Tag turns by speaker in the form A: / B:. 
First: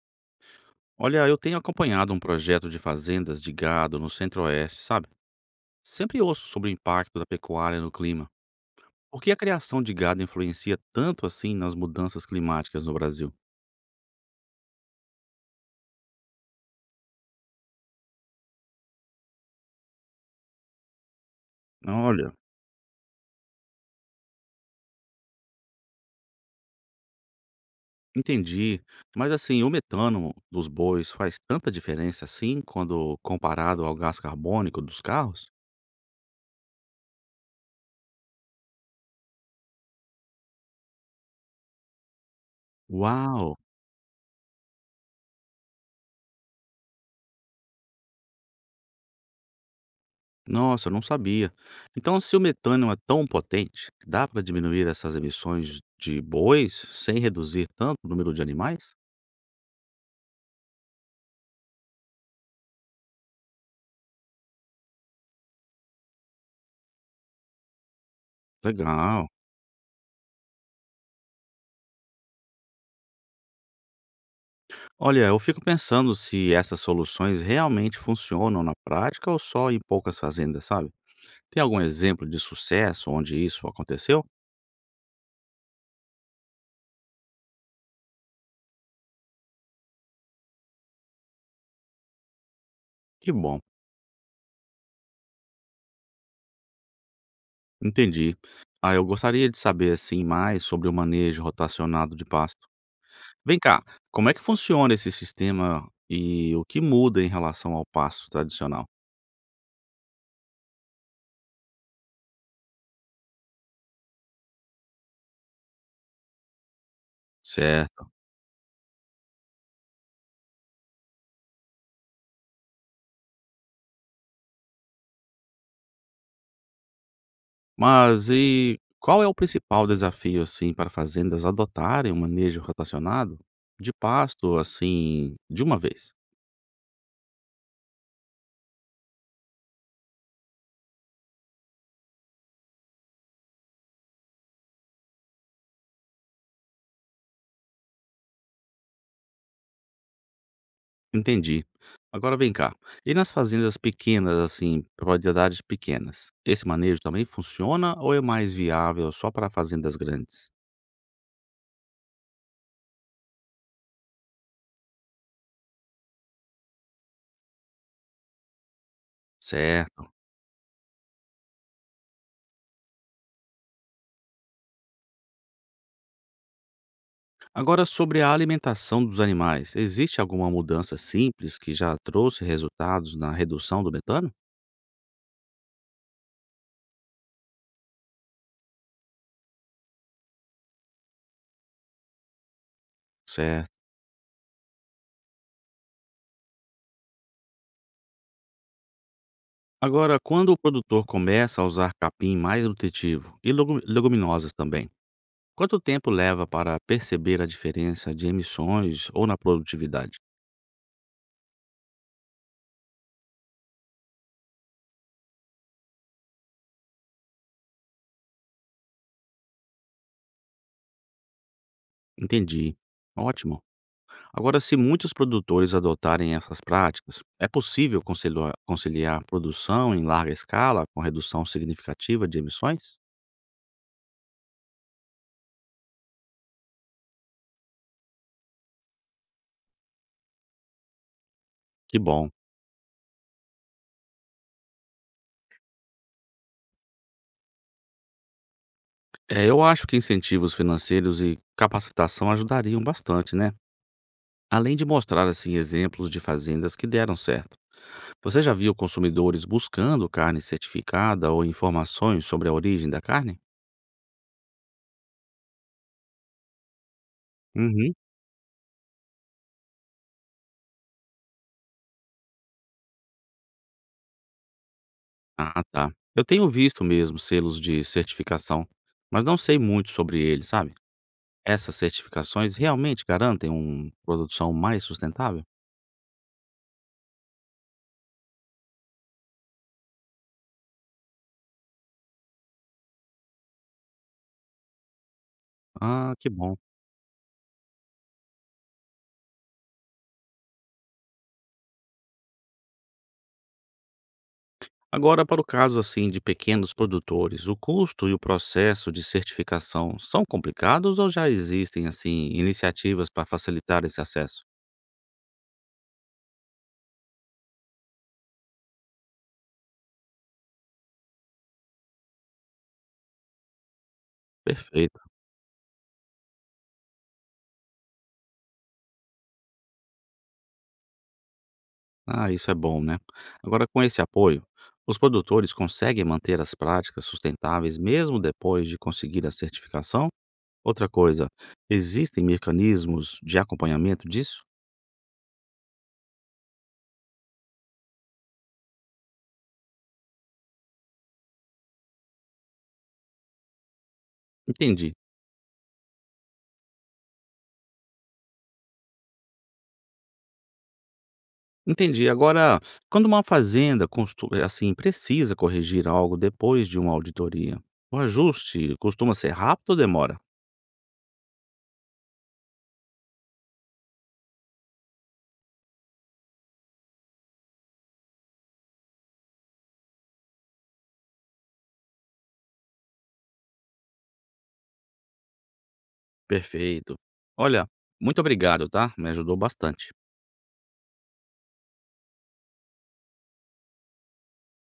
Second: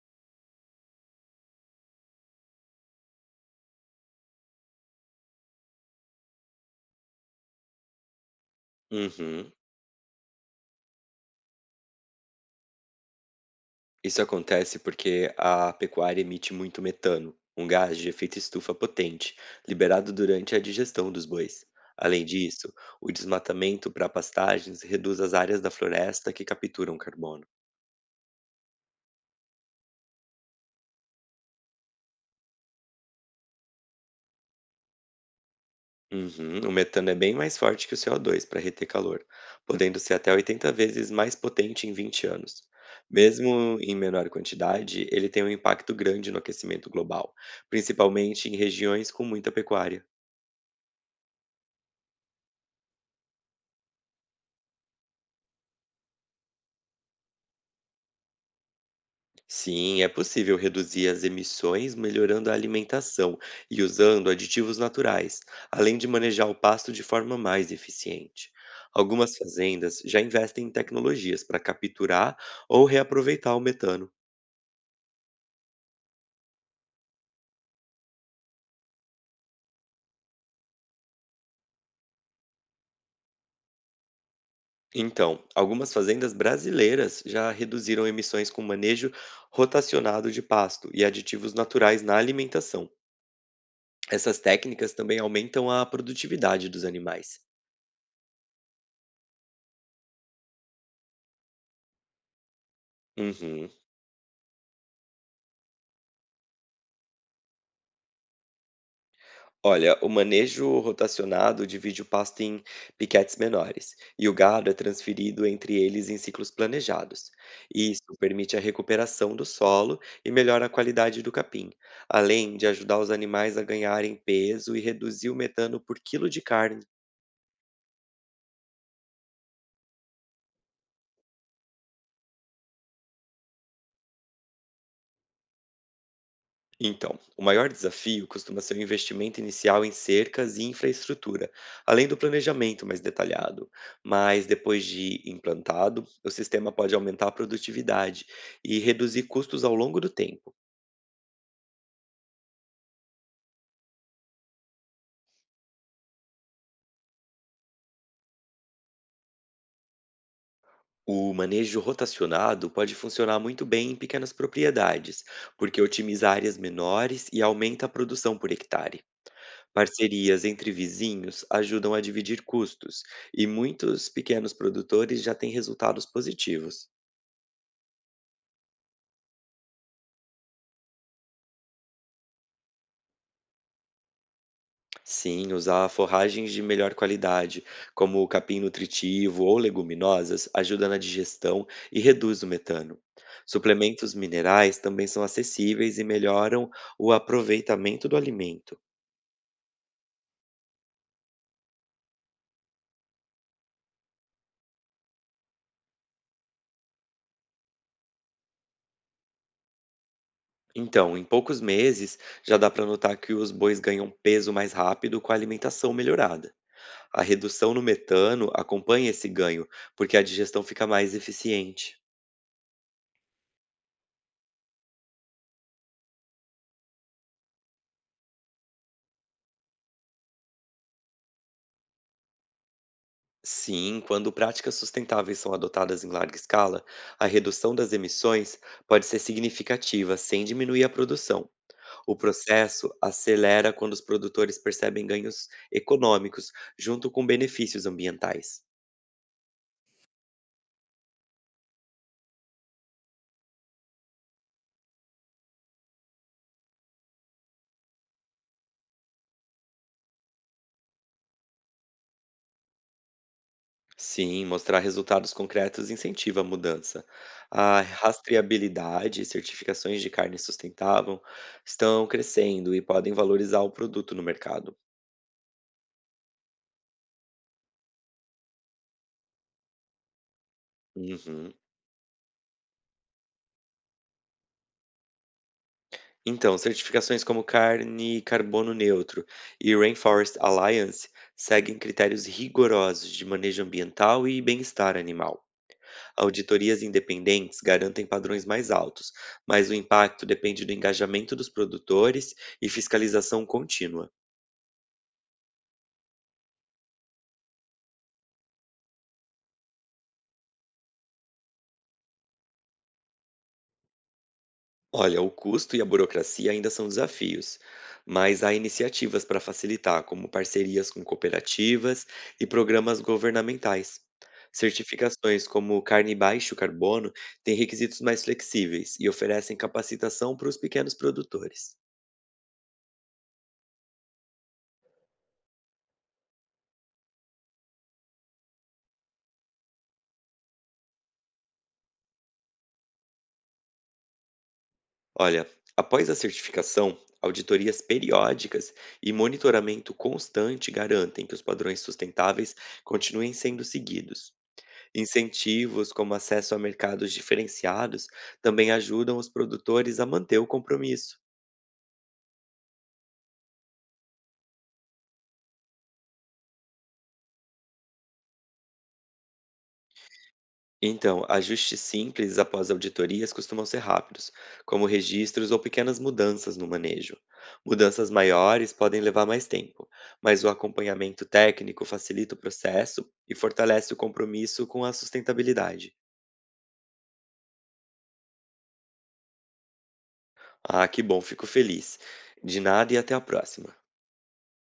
A: Olha, eu tenho acompanhado um projeto de fazendas de gado no Centro-Oeste, sabe? Sempre ouço sobre o impacto da pecuária no clima. Por que a
B: Uhum.
A: criação de gado influencia tanto assim nas mudanças climáticas no Brasil?
B: Isso acontece porque a pecuária emite muito metano, um gás de efeito estufa potente, liberado durante a digestão dos bois. Além
A: Olha,
B: disso, o desmatamento para pastagens reduz as áreas da floresta que capturam carbono.
A: entendi. Mas assim, o metano dos bois faz tanta diferença assim quando comparado ao gás carbônico dos carros?
B: Uhum. O metano é bem mais forte que o CO2 para reter calor, podendo ser até 80 vezes mais potente em 20 anos.
A: Uau!
B: Mesmo em menor quantidade, ele tem um impacto grande no aquecimento global, principalmente em regiões com muita pecuária.
A: Nossa, eu não sabia. Então, se o metano é tão potente, dá para diminuir essas emissões de bois sem reduzir tanto o número de animais?
B: Sim, é possível reduzir as emissões melhorando a alimentação e usando aditivos naturais, além de manejar o pasto de forma mais eficiente.
A: Legal.
B: Algumas fazendas já investem em tecnologias para capturar ou reaproveitar o metano.
A: Olha, eu fico pensando se essas soluções realmente funcionam na prática ou só em poucas fazendas, sabe? Tem algum exemplo de sucesso onde isso aconteceu?
B: Então, algumas fazendas brasileiras já reduziram emissões com manejo rotacionado de pasto e aditivos naturais na alimentação.
A: Que bom,
B: Essas técnicas também aumentam a produtividade dos animais.
A: entendi. Ah, eu gostaria de saber assim mais sobre o manejo rotacionado de pasto. Vem
B: Uhum.
A: cá, como é que funciona esse sistema e o que muda em relação ao pasto tradicional?
B: Olha, o manejo rotacionado divide o pasto em piquetes menores, e o gado é transferido entre eles em ciclos planejados. Isso
A: Certo.
B: permite a recuperação do solo e melhora a qualidade do capim, além de ajudar os animais a ganharem peso e reduzir o metano por quilo de carne.
A: Mas e qual é o principal desafio, assim, para fazendas adotarem um manejo rotacionado de pasto, assim, de uma vez?
B: Então, o maior desafio costuma ser o investimento inicial em cercas e infraestrutura, além do planejamento mais detalhado. Mas depois de implantado, o sistema pode aumentar a produtividade e reduzir custos ao longo do tempo.
A: Entendi. Agora vem cá. E nas fazendas pequenas, assim, propriedades pequenas, esse manejo também funciona ou é mais viável só para fazendas grandes?
B: O manejo rotacionado pode funcionar muito bem em pequenas propriedades, porque otimiza áreas menores e aumenta a produção por hectare.
A: Certo.
B: Parcerias entre vizinhos ajudam a dividir custos, e muitos pequenos produtores já têm resultados positivos.
A: Agora, sobre a alimentação dos animais, existe alguma mudança simples que já trouxe resultados na redução do metano?
B: Sim, usar forragens de melhor qualidade, como o capim nutritivo ou leguminosas, ajuda na digestão e reduz o metano.
A: Certo.
B: Suplementos minerais também são acessíveis e melhoram o aproveitamento do alimento.
A: Agora, quando o produtor começa a usar capim mais nutritivo e leguminosas também, quanto tempo leva para perceber a diferença de emissões ou na produtividade?
B: Então, em poucos meses, já dá para notar que os bois ganham peso mais rápido com a alimentação melhorada. A redução no metano acompanha esse ganho, porque a digestão fica mais eficiente.
A: Entendi. Ótimo. Agora, se muitos produtores adotarem essas práticas, é possível conciliar produção em larga escala com redução significativa de emissões?
B: Sim, quando práticas sustentáveis são adotadas em larga escala, a redução das emissões pode ser significativa, sem diminuir a produção.
A: Que
B: O
A: bom.
B: processo acelera quando os produtores percebem ganhos econômicos, junto com benefícios ambientais.
A: É, eu acho que incentivos financeiros e capacitação ajudariam bastante, né? Além de mostrar assim exemplos de fazendas que deram certo. Você já viu consumidores buscando carne certificada ou informações sobre a origem da carne?
B: Sim, mostrar resultados concretos incentiva a mudança. A
A: Uhum.
B: rastreabilidade e certificações de carne sustentável estão crescendo e podem valorizar o produto no mercado.
A: Ah, tá. Eu tenho visto mesmo selos de certificação, mas não sei muito sobre eles, sabe?
B: Uhum.
A: Essas certificações realmente garantem uma produção mais sustentável?
B: Então, certificações como carne e carbono neutro e Rainforest Alliance seguem critérios rigorosos de manejo ambiental e bem-estar animal.
A: Ah, que bom.
B: Auditorias independentes garantem padrões mais altos, mas o impacto depende do engajamento dos produtores e fiscalização contínua.
A: Agora, para o caso assim de pequenos produtores, o custo e o processo de certificação são complicados ou já existem assim iniciativas para facilitar esse acesso?
B: Olha, o custo e a burocracia ainda são desafios, mas há iniciativas para facilitar, como parcerias com cooperativas e programas governamentais.
A: Perfeito.
B: Certificações como carne baixo carbono têm requisitos mais flexíveis e oferecem capacitação para os pequenos produtores.
A: Ah, isso é bom, né? Agora, com esse apoio, os produtores conseguem manter as práticas sustentáveis mesmo depois de conseguir a certificação? Outra coisa, existem mecanismos de acompanhamento disso?
B: Olha, após a certificação, auditorias periódicas e monitoramento constante garantem que os padrões sustentáveis continuem sendo seguidos.
A: Entendi.
B: Incentivos, como acesso a mercados diferenciados, também ajudam os produtores a manter o compromisso.
A: Entendi. Agora, quando uma fazenda assim, precisa corrigir algo depois de uma auditoria, o ajuste costuma ser rápido ou demora?
B: Então, ajustes simples após auditorias costumam ser rápidos, como registros ou pequenas mudanças no manejo. Mudanças maiores podem levar mais tempo, mas o acompanhamento técnico facilita o processo e fortalece o compromisso com a sustentabilidade.
A: Perfeito. Olha, muito obrigado, tá? Me ajudou bastante.
B: Ah, que bom, fico feliz. De nada e até a próxima.